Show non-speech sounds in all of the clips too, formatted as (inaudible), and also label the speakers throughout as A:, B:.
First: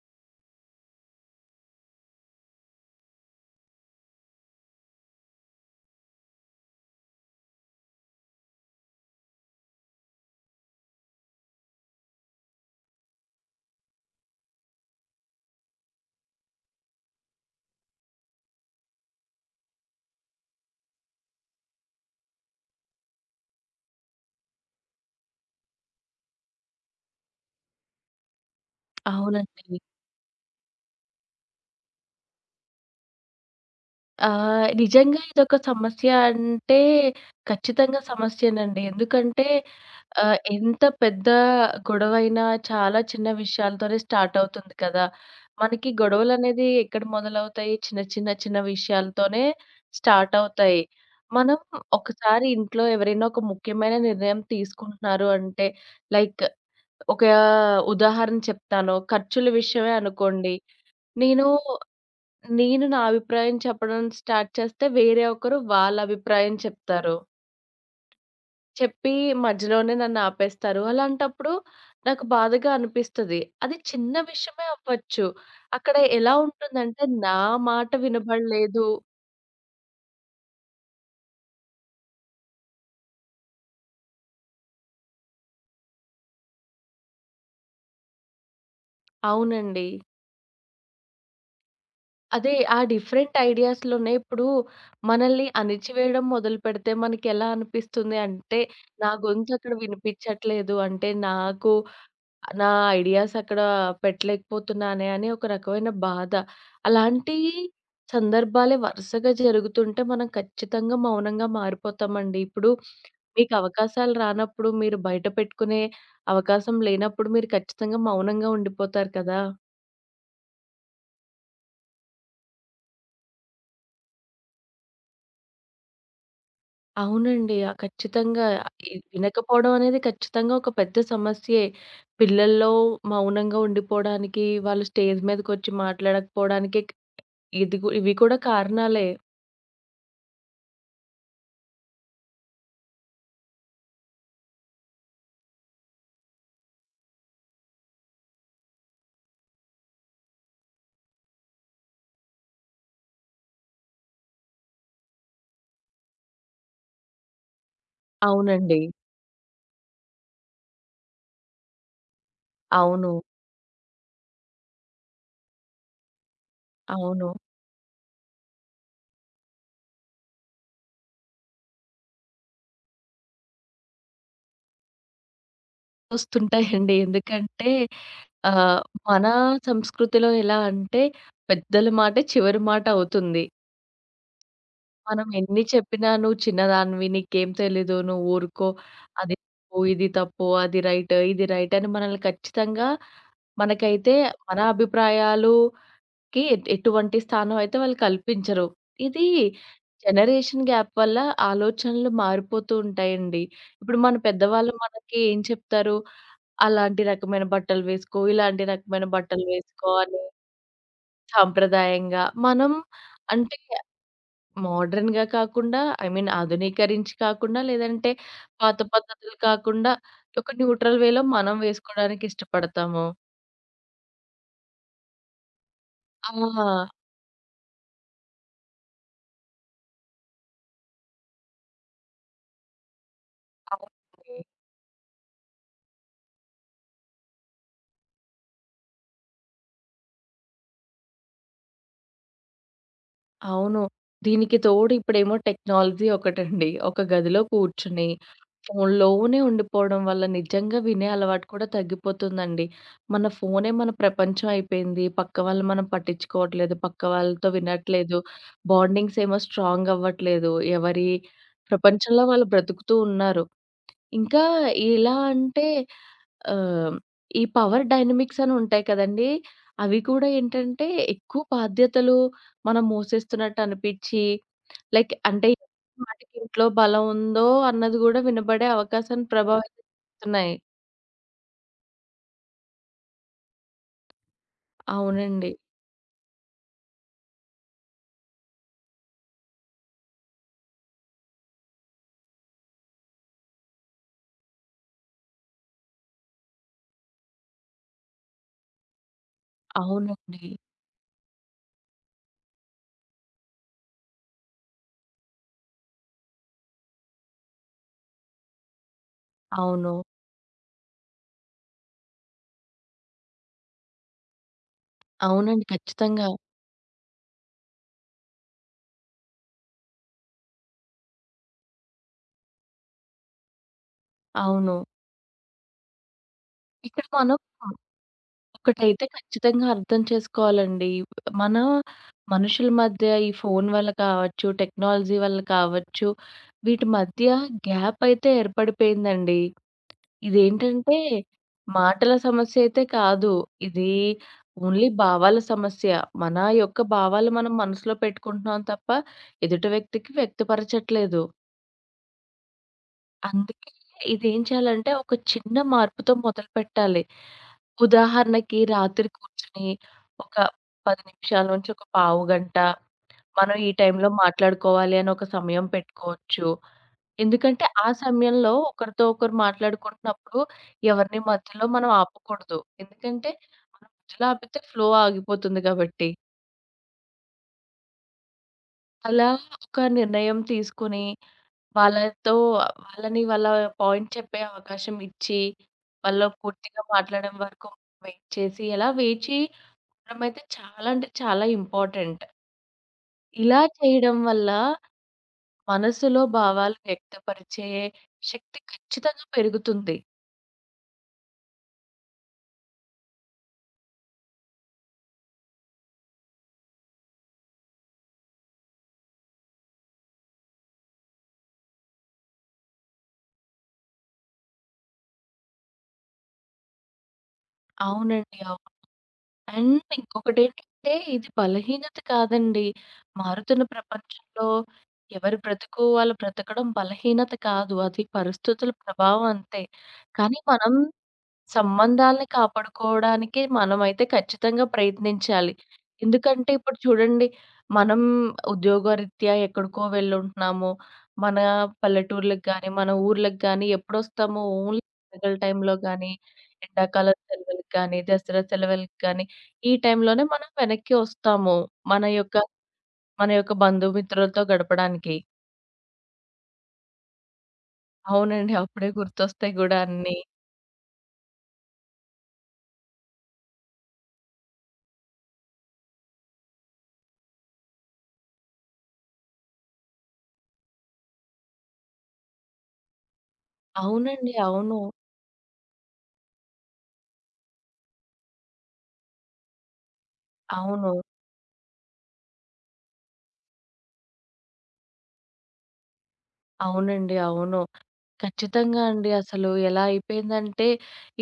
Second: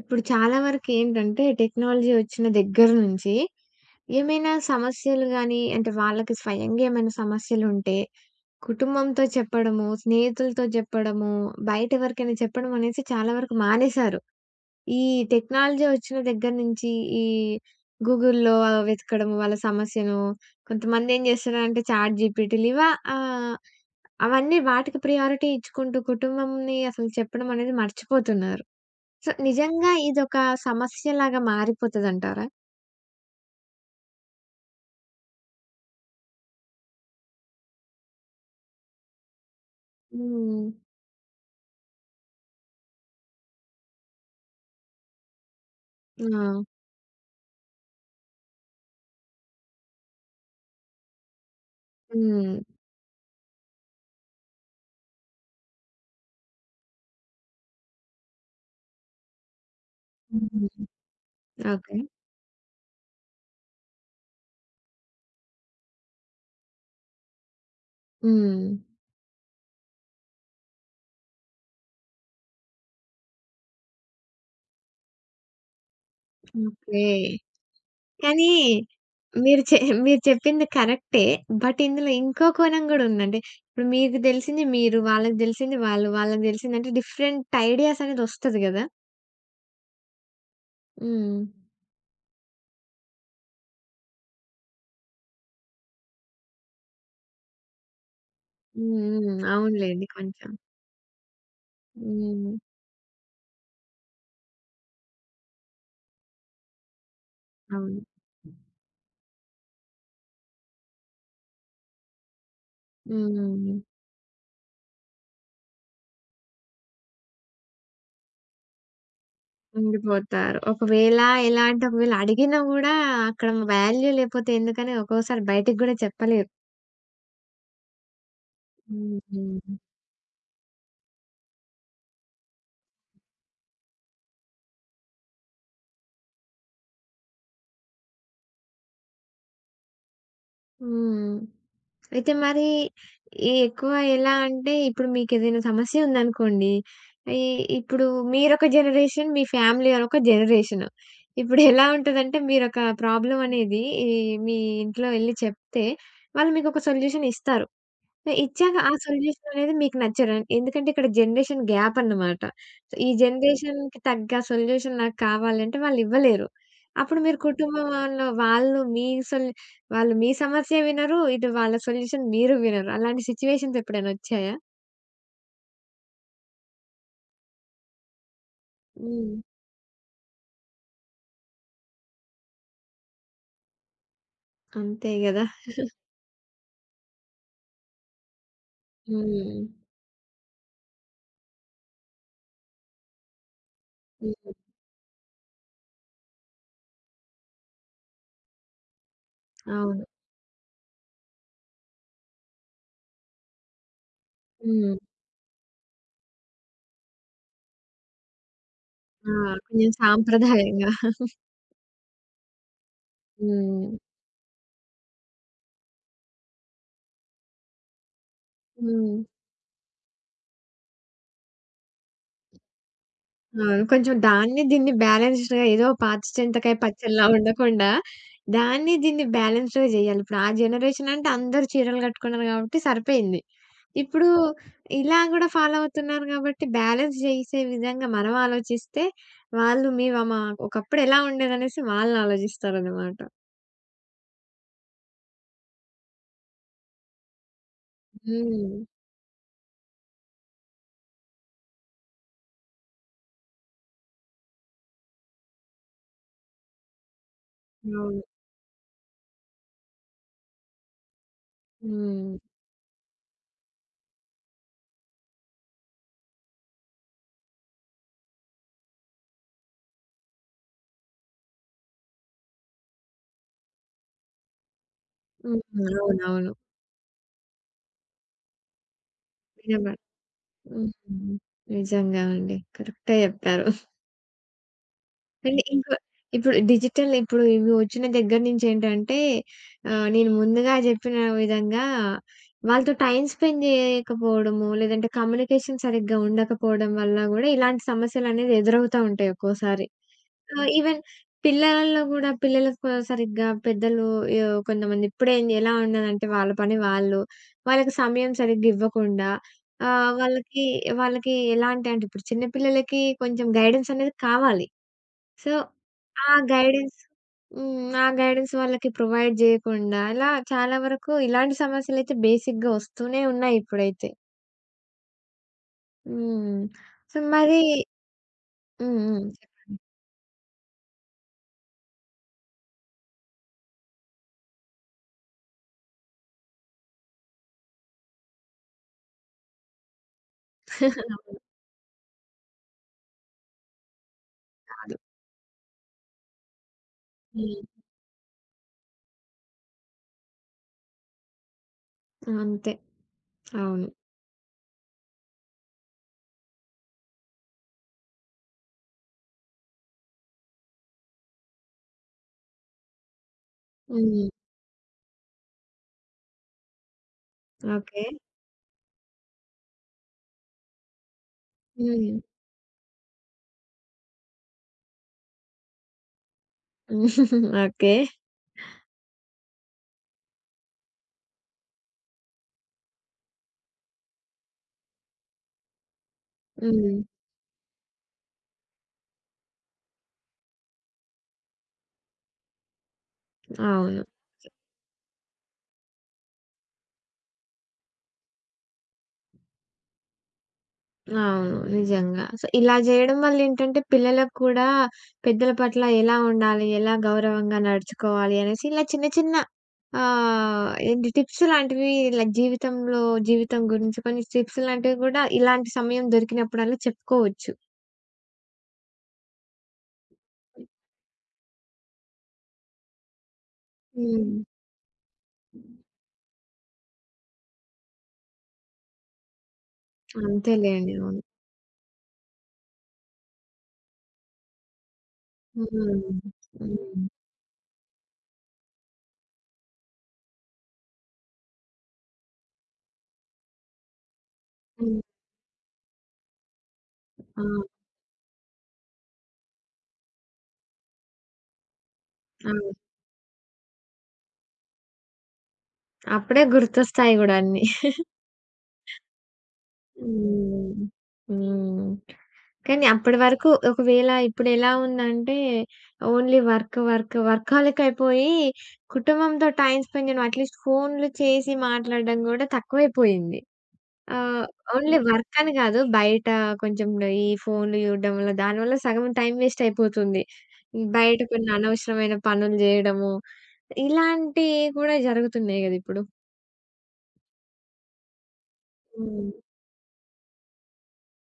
A: ఇప్పుడు చాలా వరకేంటంటే, టెక్నాలజీ వచ్చిన దగ్గర నుంచి, ఏమైనా సమస్యలు గానీ, అంటే వాళ్ళకి స్వయంగా ఏమైనా సమస్యలుంటే, కుటుంబంతో చెప్పడము, స్నేహితులతో చెప్పడము, బయటెవరికైనా చెప్పడం అనేసి చాలా వరకు మానేశారు. ఈ టెక్నాలజీ వచ్చిన దగ్గర నుంచి, ఈ గూగుల్‌లో వెతకడము వాళ్ళ సమస్యను, కొంతమందేం చేస్తున్నారంటే చాట్ జీపీటీలు ఆహ్, అవన్నీ వాటికి ప్రియారిటీ ఇచ్చుకుంటూ, కుటుంబంని అసలు చెప్పడం అనేది మర్చిపోతున్నారు. సో,
B: అవునండి.
A: నిజంగా ఇదొక సమస్యలాగా మారిపోతదంటారా?
B: నిజంగా ఇదొక సమస్య అంటే ఖచ్చితంగా సమస్యేనండి. ఎందుకంటే
A: హ్మ్.
B: ఎంత పెద్ద గొడవైనా చాలా చిన్న విషయాలతోనే స్టార్ట్ అవుతుంది కదా! మనకి
A: ఆ!
B: గొడవలనేది ఎక్కడ మొదలవుతాయి? చిన్న, చిన్న, చిన్న విషయాలతోనే స్టార్ట్ అవుతాయి. మనం ఒకసారి
A: హ్మ్.
B: ఇంట్లో ఎవరైనా ఒక ముఖ్యమైన నిర్ణయం తీసుకుంటున్నారు అంటే లైక్ ఒక ఉదాహరణ చెప్తాను. ఖర్చుల విషయమే అనుకోండి.
A: హ్మ్.
B: నేను
A: ఓకే.
B: నేను నా అభిప్రాయం చెప్పడం స్టార్ట్ చేస్తే వేరే ఒకరు వాళ్ళ అభిప్రాయం చెప్తారు.
A: హ్మ్.
B: చెప్పి మధ్యలోనే నన్ను ఆపేస్తారు. అలాంటప్పుడు నాకు బాధగా అనిపిస్తది. అది చిన్న విషయమే అవ్వచ్చు. అక్కడ ఎలా ఉంటుందంటే
A: ఓకే.
B: నా మాట
A: కానీ
B: వినబడలేదు.
A: మీరు చె మీరు చెప్పింది కరెక్టే. బట్ ఇందులో ఇంకో కోణం గూడా ఉందండి. ఇప్పుడు మీకు దెలిసింది మీరు, వాళ్ళకి దెలిసింది వాళ్ళు, వాళ్ళకి దెలిసిందంటే డిఫరెంట్ ఐడియాస్ అనేదొస్తది గదా!
B: అవునండి.
A: హ్మ్.
B: అదే ఆ డిఫరెంట్ ఐడియాస్‌లోనే ఇప్పుడు మనల్ని అణిచివేయడం మొదలుపెడితే మనకెలా అనిపిస్తుంది అంటే,
A: హ్మ్.
B: నా
A: హ్మ్.
B: గొంతు అక్కడ
A: అవునులెండి కొంచెం.
B: వినిపించట్లేదు అంటే నాకు
A: హ్మ్.
B: నా ఐడియాస్ అక్కడ పెట్టలేకపోతున్నానే అని ఒక రకమైన బాధ. అలాంటి
A: అవును.
B: సందర్భాలే వరుసగా జరుగుతుంటే మనం ఖచ్చితంగా మౌనంగా మారిపోతామండి. ఇప్పుడు మీకు
A: హ్మ్.
B: అవకాశాలు రానప్పుడు, మీరు బయట పెట్టుకునే అవకాశం లేనప్పుడు మీరు ఖచ్చితంగా మౌనంగా ఉండిపోతారు కదా!
A: ఉండిపోతారు. ఒకవేళ ఎలా అంటే ఒకవేళ అడిగినా గూడా అక్కడ వాల్యూ లేపోతే ఎందుకని ఒక్కోసారి బయటికి గూడా చెప్పలేరు.
B: అవునండి. ఆ! ఖచ్చితంగా. ఇ
A: హుహు.
B: వినకపోవడం అనేది ఖచ్చితంగా ఒక పెద్ద సమస్యే. పిల్లల్లో మౌనంగా ఉండిపోవడానికి, వాళ్ళు స్టేజ్ మీదకొచ్చి మాట్లాడకపోవడానికి ఇదిగు ఇవి కూడా కారణాలే.
A: హ్మ్. అయితే మరి ఈ ఎక్కువ ఎలా అంటే ఇప్పుడు మీకేదైనా సమస్య ఉందనుకోండి. ఈ ఇప్పుడు మీరొక జనరేషన్, మీ ఫ్యామిలీ ఒక జనరేషన్. ఇప్పుడెలా ఉంటదంటే మీరొక ప్రాబ్లమ్ అనేది ఈ మీ ఇంట్లో ఎళ్లి చెప్తే వాళ్ళు మీకొక సొల్యూషన్ ఇస్తారు. ఇచ్చాక
B: అవునండి.
A: ఆ సొల్యూషన్ అనేది మీకు నచ్చడండి. ఎందుకంటే ఇక్కడ జనరేషన్ గ్యాప్ అన్నమాట. సో, ఈ
B: అవును.
A: జనరేషన్‌కి తగ్గ సొల్యూషన్ నాకు కావాలంటే వాళ్ళు ఇవ్వలేరు. అప్పుడు
B: అవును.
A: మీరు కుటుంబం వాళ్ళు వాళ్ళు మీ సొల్ వాళ్ళు మీ సమస్య వినరు. ఇటు వాళ్ళ సొల్యూషన్ మీరు వినరు. అలాంటి సిట్యుయేషన్స్ ఎప్పుడైనా వచ్చాయా?
B: వస్తుంటాయండి. ఎందుకంటే ఆహ్, మన
A: హ్మ్.
B: సంస్కృతిలో ఎలా అంటే పెద్దల మాటే చివరి మాట అవుతుంది.
A: అంతే
B: మనం
A: గదా!
B: ఎన్ని చెప్పినా "నువ్వు చిన్నదానివి, నీకేం తెలీదు, నువ్వు ఊరుకో, అది
A: హ్మ్.
B: తప్పు, ఇది తప్పు, అది రైట్, ఇది రైట్" అని మనల్ని ఖచ్చితంగా మనకైతే
A: హ్మ్.
B: మన అభిప్రాయాలు కి ఎట్ ఎటువంటి స్థానం అయితే వాళ్ళు కల్పించరు. ఇది
A: అవును.
B: జనరేషన్ గ్యాప్ వల్ల ఆలోచనలు మారిపోతూ ఉంటాయండి. ఇప్పుడు మన పెద్దవాళ్ళు
A: హ్మ్.
B: మనకి ఏం చెప్తారు? అలాంటి రకమైన బట్టలు వేసుకో, ఇలాంటి రకమైన
A: ఆ!
B: బట్టలు వేసుకో
A: కొంచెం
B: అని
A: సాంప్రదాయంగా.
B: సాంప్రదాయంగా. మనం అంటే
A: హ్మ్.
B: మోడర్న్‌గా కాకుండా ఐ మీన్ ఆధునీకరించి కాకుండా లేదంటే పాత
A: హ్మ్.
B: పద్ధతులు కాకుండా ఒక న్యూట్రల్ వేలో మనం వేసుకోవడానికి ఇష్టపడతాము.
A: అవును. కొంచెం దాన్ని దీన్ని బ్యాలెన్స్‌డ్‌గా ఏదో పాత
B: ఆ!
A: చింతకాయ పచ్చడిలా ఉండకుండా, దాన్ని దీన్ని బ్యాలెన్స్‌డ్‌గా జేయాలి. ఇప్పుడు ఆ జనరేషన్ అంటే అందరూ చీరలు గట్టుకున్నారు గాబట్టి సరిపోయింది. ఇప్పుడు
B: అవునండి.
A: ఇలా గూడా ఫాలో అవుతున్నారు గాబట్టి, బ్యాలెన్స్ జేసే విధంగా మనం ఆలోచిస్తే, వాళ్ళు మీవ మా ఒకప్పుడు ఎలా ఉండేదనేసి వాళ్ళు ఆలోజిస్తారనమాట.
B: అవును. దీనికి తోడు ఇప్పుడేమో టెక్నాలజీ ఒకటండి. ఒక గదిలో కూర్చొని
A: హ్మ్.
B: ఫోన్‌లోనే ఉండిపోవడం వల్ల నిజంగా వినే అలవాటు కూడా తగ్గిపోతుందండి. మన ఫోనే మన ప్రపంచం అయిపోయింది. పక్క వాళ్ళని మనం పట్టించుకోవట్లేదు. పక్క వాళ్ళతో వినట్లేదు.
A: అవును.
B: బాండింగ్స్ ఏమో స్ట్రాంగ్ అవ్వట్లేదు. ఎవరి ప్రపంచంలో
A: హ్మ్.
B: వాళ్ళు బ్రతుకుతూ ఉన్నారు. ఇంకా ఎలా అంటే ఆహ్, ఈ పవర్ డైనమిక్స్ అని ఉంటాయి కదండీ! అవి కూడా ఏంటంటే ఎక్కువ బాధ్యతలు మనం మోసేస్తున్నట్టు అనిపిచ్చి లైక్ అంటే
A: హ్మ్.
B: మాటకి
A: అవునవును.
B: ఇంట్లో బలం ఉందో అన్నది కూడా వినబడే అవకాశాన్ని ప్రభావితం
A: నిజమే.
B: చేస్తున్నాయి.
A: హ్మ్. నిజంగా అండి. కరెక్టే జెప్పారు.
B: అవునండి.
A: అంటే ఇంకా ఇప్పుడు ఇవి వచ్చిన దగ్గర నుంచి ఏంటంటే నేను ముందుగా జెప్పిన విధంగా వాళ్ళతో టైమ్ స్పెండ్ జేయకపోవడము, లేదంటే కమ్యూనికేషన్ సరిగ్గా ఉండకపోవడం వల్ల గూడా ఇలాంటి సమస్యలనేవి ఎదురవుతా ఉంటాయి ఒక్కోసారి.
B: అవునండి.
A: ఈవెన్ పిల్లలలో గూడా పిల్లలకు సరిగ్గా పెద్దలు కొంతమంది ఇప్పుడే ఎలా ఉన్నదంటే వాళ్ళ పని వాళ్ళు. వాళ్ళకి సమయం సరిగ్గా ఇవ్వకుండా
B: అవును.
A: ఆహ్, వాళ్ళకి వాళ్ళకి ఎలాంటి అంటే ఇప్పుడు చిన్న పిల్లలకి కొంచెం గైడెన్స్ అనేది కావాలి. సో,
B: అవునండి. ఖచ్చితంగా.
A: ఆ గైడెన్స్ హ్మ్. ఆ గైడెన్స్ వాళ్ళకి ప్రొవైడ్ జేయకుండా, ఇలా చాలా వరకు ఇలాంటి సమస్యలైతే బేసిక్‌గా వస్తూనే ఉన్నాయి ఇప్పుడైతే.
B: అవును.
A: హ్మ్.
B: ఇక్కడ
A: సో,
B: మనం
A: మరి హ్మ్.
B: ఒకటైతే
A: హ్మ్.
B: ఖచ్చితంగా
A: చెప్పండి.
B: అర్థం చేసుకోవాలండి. మన మనుషుల మధ్య ఈ ఫోను వల్ల కావచ్చు, టెక్నాలజీ వల్ల కావచ్చు, వీటి మధ్య గ్యాప్ అయితే ఏర్పడిపోయిందండి. ఇదేంటంటే
A: (laughs) అవును.
B: మాటల సమస్య అయితే కాదు. ఇది ఓన్లీ
A: కాదు.
B: భావాల సమస్య. మన యొక్క భావాలు మనం
A: హ్మ్.
B: మనసులో పెట్టుకుంటున్నాం తప్ప, ఎదుటి వ్యక్తికి వ్యక్తపరచట్లేదు.
A: అంతే.
B: అందుకే
A: అవును.
B: ఇదేం చేయాలంటే, ఒక చిన్న మార్పుతో మొదలుపెట్టాలి. ఉదాహరణకి రాత్రి కూర్చొని ఒక 10 నిమిషాల నుంచి ఒక పావుగంట మనం ఈ టైంలో
A: హ్మ్.
B: మాట్లాడుకోవాలి అని ఒక సమయం పెట్టుకోవచ్చు. ఎందుకంటే ఆ
A: ఓకే.
B: సమయంలో ఒకరితో ఒకరు మాట్లాడుకుంటున్నప్పుడు ఎవరిని మధ్యలో మనం
A: హ్మ్.
B: ఆపకూడదు. ఎందుకంటే మనం మధ్యలో ఆపితే ఫ్లో ఆగిపోతుంది కాబట్టి.
A: (laughs) ఓకే.
B: అలా ఒక నిర్ణయం తీసుకొని వాళ్ళతో వాళ్ళని వాళ్ళ పాయింట్ చెప్పే అవకాశం ఇచ్చి, వాళ్ళు పూర్తిగా
A: హ్మ్.
B: మాట్లాడడం వరకు వెయిట్ చేసి, అలా వేచి ఉండడమైతే చాలా అంటే చాలా ఇంపార్టెంట్. ఇలా
A: అవును.
B: చేయడం వల్ల మనసులో భావాలు వ్యక్తపరిచే శక్తి ఖచ్చితంగా పెరుగుతుంది.
A: అవును. నిజంగా. సో, ఇలా జేయడం వల్లేంటంటే, పిల్లలకు కూడా పెద్దల పట్ల ఎలా ఉండాలి, ఎలా గౌరవంగా నడుచుకోవాలి అనేసి ఇలా చిన్న చిన్న ఏంటి టిప్స్ లాంటివి ఇలా జీవితంలో జీవితం గురించి కొన్ని టిప్స్ లాంటివి కూడా ఇలాంటి సమయం దొరికినప్పుడల్లా చెప్పుకోవచ్చు.
B: అవునండి. అవును. అండ్ ఇంకొకటేంటంటే ఇది బలహీనత కాదండి. మారుతున్న
A: హ్మ్.
B: ప్రపంచంలో ఎవరి బ్రతుకు వాళ్ళు బ్రతకడం బలహీనత కాదు. అది పరిస్థితుల ప్రభావం అంతే. కానీ మనం
A: అంతేలేండి. అవును.
B: సంబంధాలని కాపాడుకోవడానికి మనమైతే ఖచ్చితంగా ప్రయత్నించాలి.
A: హ్మ్.
B: ఎందుకంటే ఇప్పుడు
A: హ్మ్.
B: చూడండి, మనం ఉద్యోగరీత్యా ఎక్కడికో వెళ్ళుంటున్నాము. మన పల్లెటూర్లకు గాని, మన ఊర్లకు గాని ఎప్పుడొస్తామో ఓన్లీ
A: హ్మ్.
B: పండగల టైంలో గాని, ఎండాకాల సెలవులకి
A: ఆ!
B: గాని, దసరా సెలవులకి గాని, ఈ టైంలోనే మనం వెనక్కి వస్తాము. మన యొక్క
A: అవును.
B: మన యొక్క బంధుమిత్రులతో గడపడానికి.
A: అప్పుడే గుర్తొస్తాయి గూడా అన్నీ.
B: అవునండి. అప్పుడే గుర్తొస్తాయి గూడా అన్నీ.
A: హ్మ్. హ్మ్. కానీ అప్పటి వరకు ఒకవేళ ఇప్పుడెలా ఉందంటే, ఓన్లీ వర్క్, వర్క్, వర్కాహోలిక్ అయిపోయి, కుటుంబంతో టైమ్ స్పెండ్ చేయడం, అట్‌లీస్ట్ ఫోన్‌లు చేసి మాట్లాడడం గూడా తక్కువైపోయింది.
B: అవునండి.
A: ఆహ్,
B: అవును.
A: ఓన్లీ వర్క్ అని గాదు. బయట కొంచెం ఈ ఫోన్‌లు చూడడం వల్ల, దానివల్ల సగం టైం వేస్ట్ అయిపోతుంది.
B: అవును.
A: బయట కొన్ని అనవసరమైన పనులు జేయడము, ఇలాంటియి గూడా జరుగుతున్నాయి గదా! ఇప్పుడు.
B: అవునండి. అవును. ఖచ్చితంగా అండి.
A: హ్మ్.
B: అసలు ఎలా అయిపోయిందంటే,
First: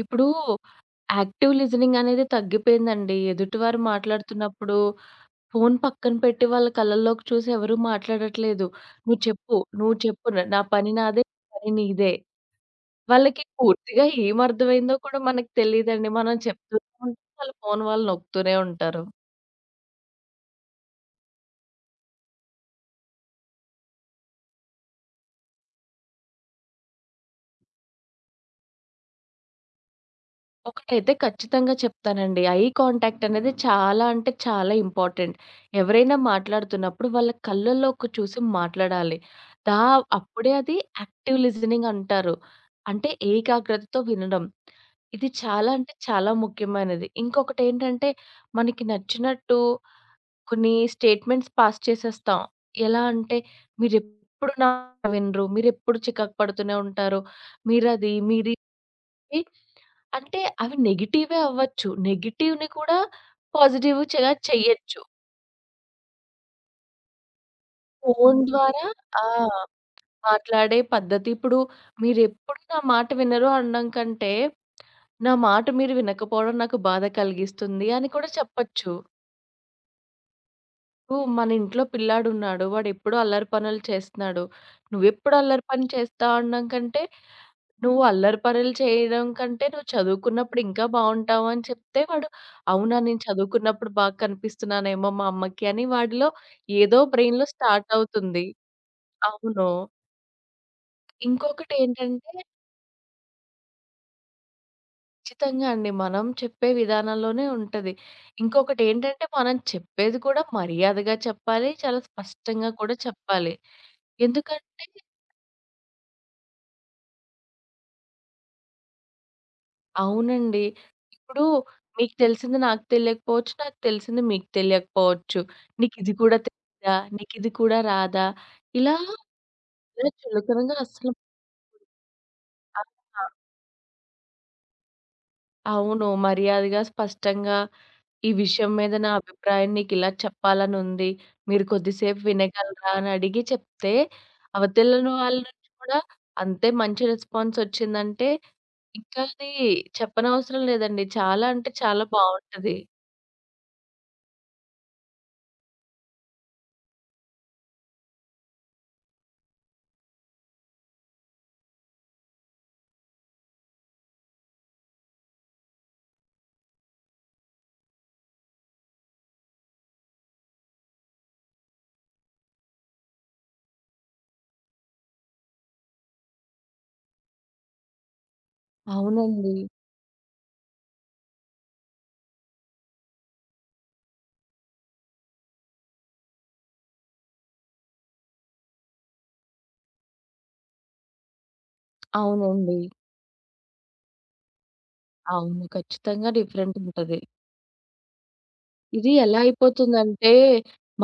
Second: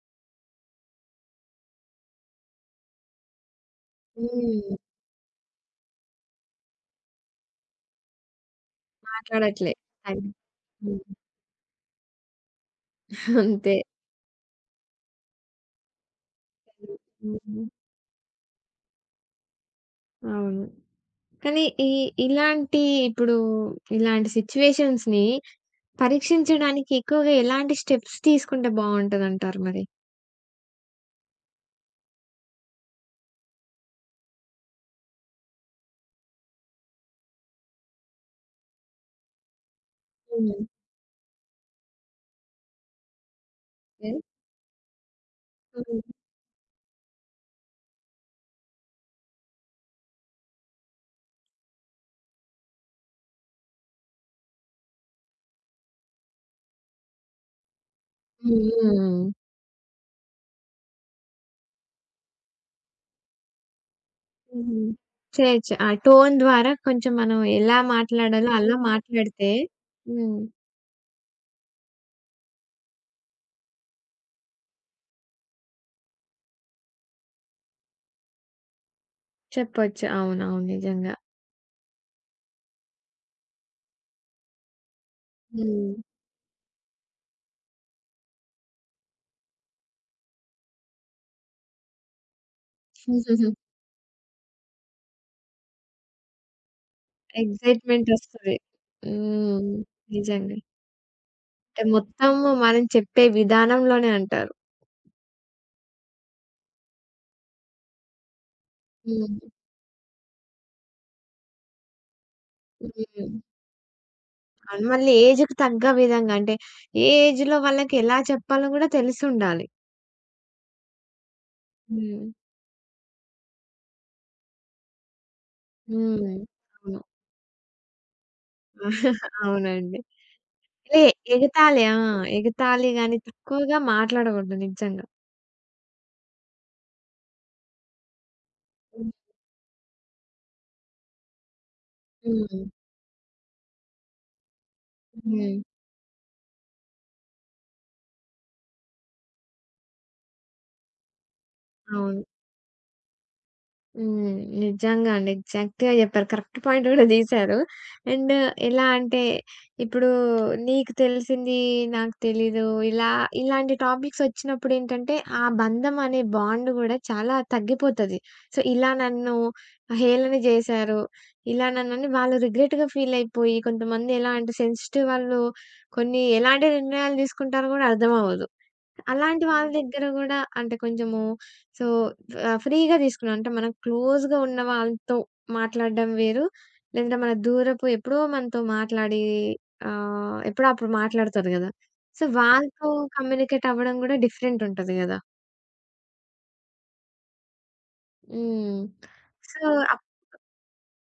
B: ఇప్పుడు యాక్టివ్ లిజనింగ్ అనేది తగ్గిపోయిందండి. ఎదుటివారు
A: హ్మ్.
B: మాట్లాడుతున్నప్పుడు ఫోను పక్కన పెట్టి వాళ్ళ కళ్ళల్లోకి చూసి ఎవరు మాట్లాడట్లేదు. "నువ్వు చెప్పు,
A: మాట్లాడట్లే.
B: నువ్వు
A: అది.
B: చెప్పు. నా పని
A: హ్మ్.
B: నాదే, నీ పని నీదే." వాళ్ళకి
A: అంతే.
B: పూర్తిగా ఏమర్థమైందో కూడా మనకు తెలీదండి. మనం చెప్తూనే ఉంటాం. వాళ్ళు
A: హ్మ్.
B: ఫోను వాళ్ళు నొక్కుతూనే ఉంటారు.
A: అవును. కానీ ఈ ఇలాంటి ఇప్పుడు ఇలాంటి సిట్యుయేషన్స్‌ని పరీక్షించడానికి ఎక్కువగా ఎలాంటి స్టెప్స్ తీసుకుంటే బావుంటదంటారు మరి?
B: ఒకటైతే ఖచ్చితంగా చెప్తానండి. ఐ కాంటాక్ట్ అనేది చాలా అంటే చాలా ఇంపార్టెంట్. ఎవరైనా మాట్లాడుతున్నప్పుడు వాళ్ళ కళ్ళల్లోకి చూసి మాట్లాడాలి. దా అప్పుడే
A: హ్మ్.
B: అది యాక్టివ్ లిజనింగ్ అంటారు. అంటే ఏకాగ్రతతో
A: ఓకే.
B: వినడం. ఇది చాలా అంటే
A: హ్మ్.
B: చాలా ముఖ్యమైనది. ఇంకొకటేంటంటే మనకి నచ్చినట్టు కొన్ని స్టేట్మెంట్స్ పాస్ చేసేస్తాం. ఎలా అంటే మీరెప్పుడు నా మాట వినరు. మీరెప్పుడు చికాకు పడుతూనే ఉంటారు. మీరది మీరిది
A: హ్మ్. హ్మ్.
B: అంటే అవి నెగెటివే అవ్వచ్చు. నెగెటివ్‌ని కూడా పాజిటివ్‌గా
A: హుహు.
B: చెయ్యొచ్చు.
A: చేయొచ్చు. ఆ టోన్ ద్వారా కొంచెం మనం ఎలా
B: ఫోను
A: మాట్లాడాలో అలా
B: ద్వారా
A: హ్మ్.
B: ఆ!
A: మాట్లాడితే హ్మ్.
B: మాట్లాడే పద్ధతి ఇప్పుడు మీరెప్పుడు నా మాట వినరు అనడం కంటే, నా మాట మీరు వినకపోవడం నాకు బాధ కలిగిస్తుంది అని కూడా చెప్పొచ్చు.
A: చెప్పొచ్చు. అవునవును. నిజంగా.
B: ఇప్పుడు మన ఇంట్లో పిల్లాడున్నాడు. వాడెప్పుడూ అల్లరి పనులు చేస్తున్నాడు. నువ్వెప్పుడు అల్లరి పని
A: హ్మ్.
B: చేస్తావు అనడం కంటే నువ్వు అల్లరి పనులు చేయడం కంటే నువ్వు చదువుకున్నప్పుడు ఇంకా బావుంటావు అని చెప్తే వాడు, అవునా! నేను
A: (laughs)
B: చదువుకున్నప్పుడు బాగా కనిపిస్తున్నానేమో మా అమ్మకి అని వాడిలో ఏదో బ్రెయిన్‌లో స్టార్ట్
A: ఎక్సైట్‌మెంట్
B: అవుతుంది.
A: ఒస్తది.
B: అవును.
A: హ్మ్. నిజంగా. అంటే
B: ఇంకొకటేంటంటే
A: మొత్తము మనం చెప్పే విధానంలోనే అంటారు.
B: ఖచ్చితంగా అండి. మనం చెప్పే విధానంలోనే ఉంటది. ఇంకొకటేంటంటే
A: హ్మ్.
B: మనం చెప్పేది కూడా మర్యాదగా చెప్పాలి. చాలా స్పష్టంగా కూడా
A: హ్మ్.
B: చెప్పాలి. ఎందుకంటే
A: అవును. మళ్ళీ ఏజ్‌కి తగ్గ విధంగా అంటే, ఏ ఏజ్‌లో వాళ్ళకెలా చెప్పాలో గూడా తెలిసుండాలి.
B: అవునండి. ఇప్పుడు మీకు
A: హ్మ్.
B: తెలిసింది నాకు తెలియకపోవచ్చు. నాకు తెలిసింది మీకు తెలియకపోవచ్చు. నీకిది కూడా
A: హ్మ్.
B: తెలీదా?
A: అవును.
B: నీకిది కూడా రాదా? ఇలా
A: (laughs) అవునండి.
B: ఇలా చులకనగా
A: లే
B: అస్సలు
A: ఎగతాళి ఆ!
B: ఆ!
A: ఎగతాళి గాని, తక్కువగా మాట్లాడగూడదు నిజంగా.
B: అవును. మర్యాదగా, స్పష్టంగా ఈ విషయం మీద నా
A: హ్మ్.
B: అభిప్రాయం నీకిలా చెప్పాలనుంది. మీరు కొద్దిసేపు
A: హ్మ్.
B: వినగలరా అని అడిగి చెప్తే, అవతలని
A: హ్మ్.
B: వాళ్ళ
A: హ్మ్.
B: నుంచి కూడా అంతే మంచి రెస్పాన్స్ వచ్చిందంటే, ఇంకా అది చెప్పనవసరం లేదండి. చాలా అంటే చాలా
A: అవును.
B: బావుంటది.
A: హ్మ్. నిజంగా అండి. ఎగ్జాక్ట్‌గా జెప్పారు. కరెక్ట్ పాయింట్ గూడా తీశారు. అండ్ ఎలా అంటే, ఇప్పుడు నీకు తెలిసింది నాకు తెలీదు. ఇలా ఇలాంటి టాపిక్స్ వచ్చినప్పుడేంటంటే, ఆ బంధం అనే బాండ్ గూడా చాలా తగ్గిపోతది. సో, ఇలా నన్ను హేళన జేశారు. ఇలా నన్నని వాళ్ళు రిగ్రెట్‌గా ఫీల్ అయిపోయి కొంతమంది ఎలా అంటే సెన్సిటివ్ వాళ్ళు కొన్ని ఎలాంటి నిర్ణయాలు తీసుకుంటారో గూడా అర్థమవ్వదు. అలాంటి
B: అవునండి.
A: వాళ్ళ దగ్గర గూడా అంటే కొంచెము సో, ఫ్రీగా తీసుకున్నాం. అంటే మనం క్లోజ్‌గా ఉన్న వాళ్ళతో మాట్లాడడం వేరు. లేదంటే మన దూరపు ఎప్పుడో మనతో మాట్లాడి ఎప్పుడో అప్పుడు మాట్లాడతారు గదా! సో,
B: అవునండి.
A: వాళ్ళతో కమ్యూనికేట్ అవ్వడం గూడా డిఫరెంట్ ఉంటది గదా!
B: అవును. ఖచ్చితంగా డిఫరెంట్ ఉంటది.
A: హ్మ్.
B: ఇది ఎలా
A: సో, అప్
B: అయిపోతుందంటే,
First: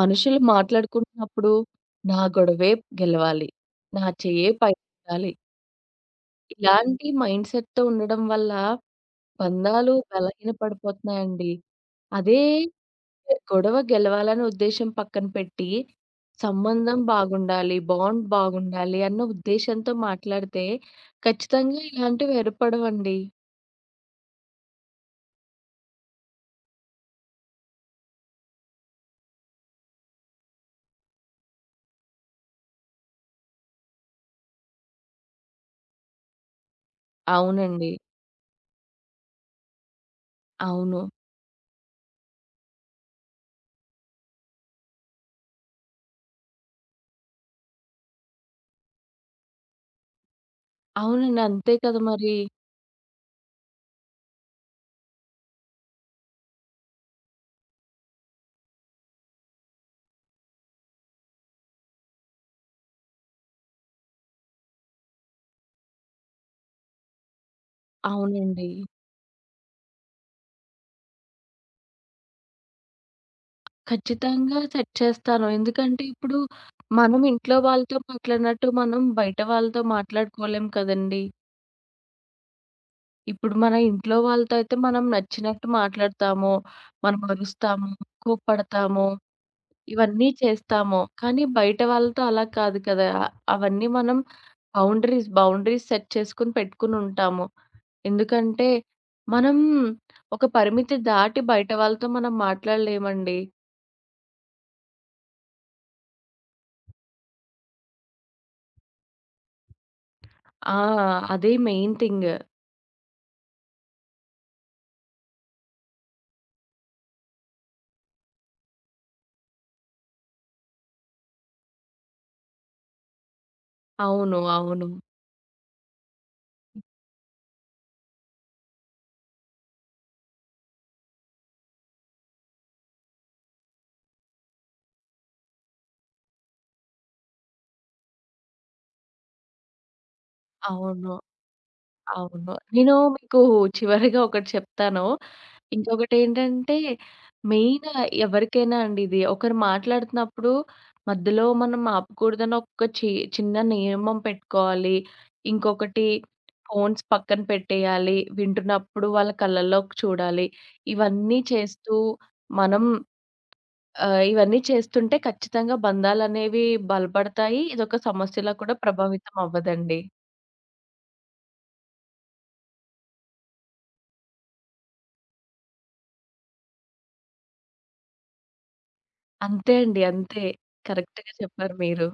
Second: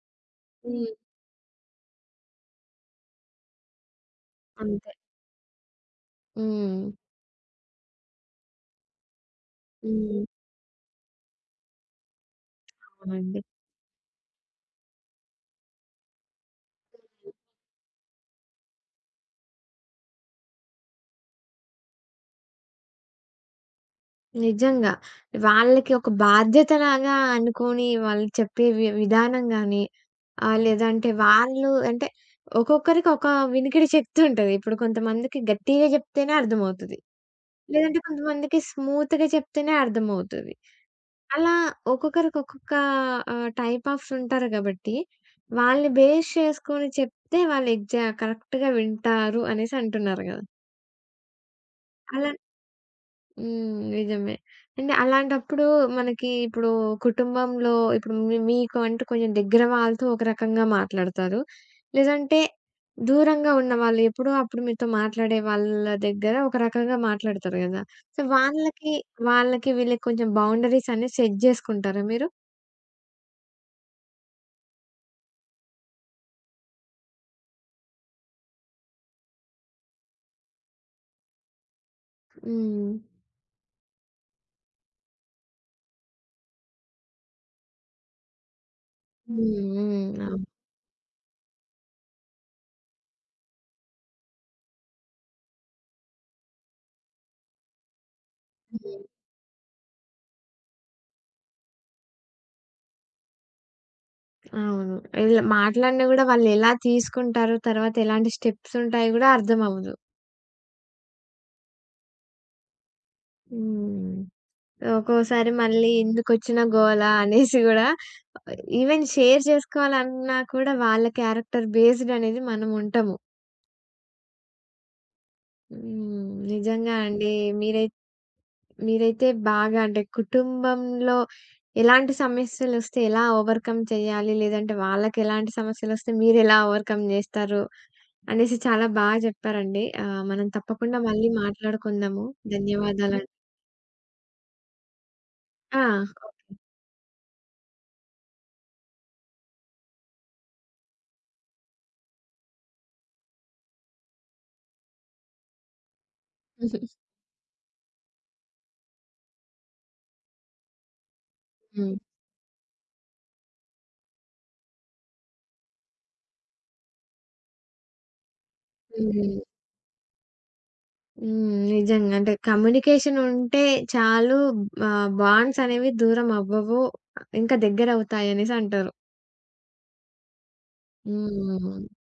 B: మనుషులు
A: హ్మ్.
B: మాట్లాడుకుంటున్నప్పుడు నా గొడవే గెలవాలి. నా చెయ్యే
A: అంతే.
B: పైకెత్తాలి.
A: హ్మ్.
B: ఇలాంటి మైండ్ సెట్‌తో ఉండడం వల్ల బంధాలు
A: హ్మ్.
B: బలహీన పడిపోతున్నాయండి. అదే
A: అవునండి.
B: గొడవ గెలవాలనే ఉద్దేశ్యం పక్కన పెట్టి, సంబంధం బాగుండాలి, బాండ్ బాగుండాలి అన్న ఉద్దేశ్యంతో మాట్లాడితే ఖచ్చితంగా ఇలాంటివి ఏర్పడవండి.
A: నిజంగా. వాళ్ళకి ఒక బాధ్యతలాగా అనుకోని వాళ్ళు చెప్పే విధానం గాని ఆ! లేదంటే వాళ్ళు అంటే ఒక్కొక్కరికి ఒక వినికిడి శక్తి ఉంటది. ఇప్పుడు కొంతమందికి గట్టిగా చెప్తేనే అర్థమవుతది.
B: అవునండి.
A: లేదంటే కొంతమందికి స్మూత్‌గా చెప్తేనే అర్థమవుతది.
B: అవును.
A: అలా ఒక్కొక్కరికి ఒక్కొక్క టైప్ ఆఫ్స్ ఉంటారు కాబట్టి, వాళ్ళని బేస్ చేసుకొని చెప్తే వాళ్ళు కరెక్ట్‌గా వింటారు అనేసి అంటున్నారు గదా!
B: అవునండి. అంతే కదా
A: అలా
B: మరి.
A: హ్మ్. నిజమే. అంటే అలాంటప్పుడు మనకి ఇప్పుడు కుటుంబంలో ఇప్పుడు మీకు అంటే కొంచెం దగ్గర వాళ్ళతో ఒక రకంగా మాట్లాడతారు. లేదంటే దూరంగా ఉన్నవాళ్ళు ఎప్పుడో అప్పుడు మీతో మాట్లాడే వాళ్ళ దగ్గర ఒక రకంగా మాట్లాడతారు గదా! సో,
B: అవునండి.
A: వాళ్ళకి వీళ్ళకి కొంచెం బౌండరీస్ అనేది సెట్ జేసుకుంటారా మీరు?
B: ఖచ్చితంగా సెట్ చేస్తాను. ఎందుకంటే ఇప్పుడు మనం ఇంట్లో వాళ్ళతో మాట్లాడినట్టు మనం బయట వాళ్ళతో మాట్లాడుకోలేం కదండీ!
A: హ్మ్.
B: ఇప్పుడు మన ఇంట్లో వాళ్ళతో అయితే మనం నచ్చినట్టు మాట్లాడతాము. మనం అరుస్తాము, కోప్పడతాము,
A: హ్మ్. హ్మ్.
B: ఇవన్నీ
A: అవును.
B: చేస్తాము. కానీ బయట వాళ్ళతో అలా కాదు కదా! అవన్నీ మనం బౌండరీస్ సెట్ చేసుకొని పెట్టుకొనుంటాము. ఎందుకంటే,
A: హ్మ్.
B: మనం ఒక పరిమితి దాటి బయట వాళ్ళతో మనం మాట్లాడలేమండి.
A: అవును. ఇలా మాట్లాడినా గూడా వాళ్ళెలా తీసుకుంటారో, తర్వాత ఎలాంటి స్టెప్స్ ఉంటాయో గూడా అర్థమవ్వదు.
B: ఆ! అదే మెయిన్ థింగ్.
A: హ్మ్. ఒక్కోసారి మళ్ళీ ఎందుకొచ్చిన గోల అనేసి గూడా ఈవెన్ షేర్ చేసుకోవాలన్నా కూడా వాళ్ళ క్యారెక్టర్ బేస్డ్ అనేది మనం ఉంటాము.
B: అవును. అవును.
A: హ్మ్. నిజంగా అండి. మీరై మీరైతే బాగా అంటే కుటుంబంలో ఎలాంటి సమస్యలొస్తే ఎలా ఓవర్‌కమ్ చేయాలి? లేదంటే వాళ్ళకెలాంటి సమస్యలొస్తే మీరెలా ఓవర్‌కమ్ జేస్తారు? అనేసి చాలా బా జెప్పారండి. మనం తప్పకుండా
B: అవును.
A: మళ్ళీ మాట్లాడుకుందాము.
B: అవును. నేను
A: ధన్యవాదాలండి.
B: మీకు చివరిగా ఒకటి చెప్తాను.
A: ఆ!
B: ఇంకొకటేంటంటే, మెయిన్ ఎవరికైనా అండి ఇది. ఒకరు మాట్లాడుతున్నప్పుడు మధ్యలో మనం ఆపకూడదని ఒక చిన్న నియమం పెట్టుకోవాలి. ఇంకొకటి
A: (laughs) ఓకే.
B: ఫోన్స్ పక్కన పెట్టేయాలి. వింటున్నప్పుడు వాళ్ళ కళ్ళల్లోకి చూడాలి. ఇవన్నీ చేస్తూ
A: హ్మ్.
B: మనం ఇవన్నీ చేస్తుంటే ఖచ్చితంగా బంధాలనేవి బలపడతాయి. ఇదొక సమస్యలా కూడా ప్రభావితం
A: హ్మ్.
B: అవ్వదండి.
A: హ్మ్. నిజంగా. అంటే కమ్యూనికేషన్ ఉంటే చాలు బాండ్స్ అనేవి దూరం అవ్వవు. ఇంకా దగ్గరవుతాయనేసి అంటారు.
B: అంతే అండి. అంతే. కరెక్ట్‌గా చెప్పారు
A: హ్మ్. (laughs)
B: మీరు.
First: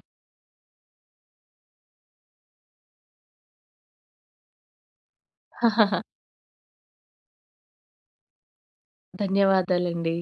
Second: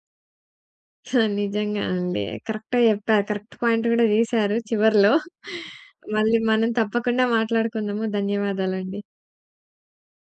A: నిజంగా అండి. కరెక్ట్‌గా చెప్పారు. కరెక్ట్ పాయింట్ కూడా తీశారు చివర్లో.
B: (laughs)
A: మళ్ళీ మనం తప్పకుండా మాట్లాడుకుందాము. ధన్యవాదాలండి.
B: ధన్యవాదాలండి.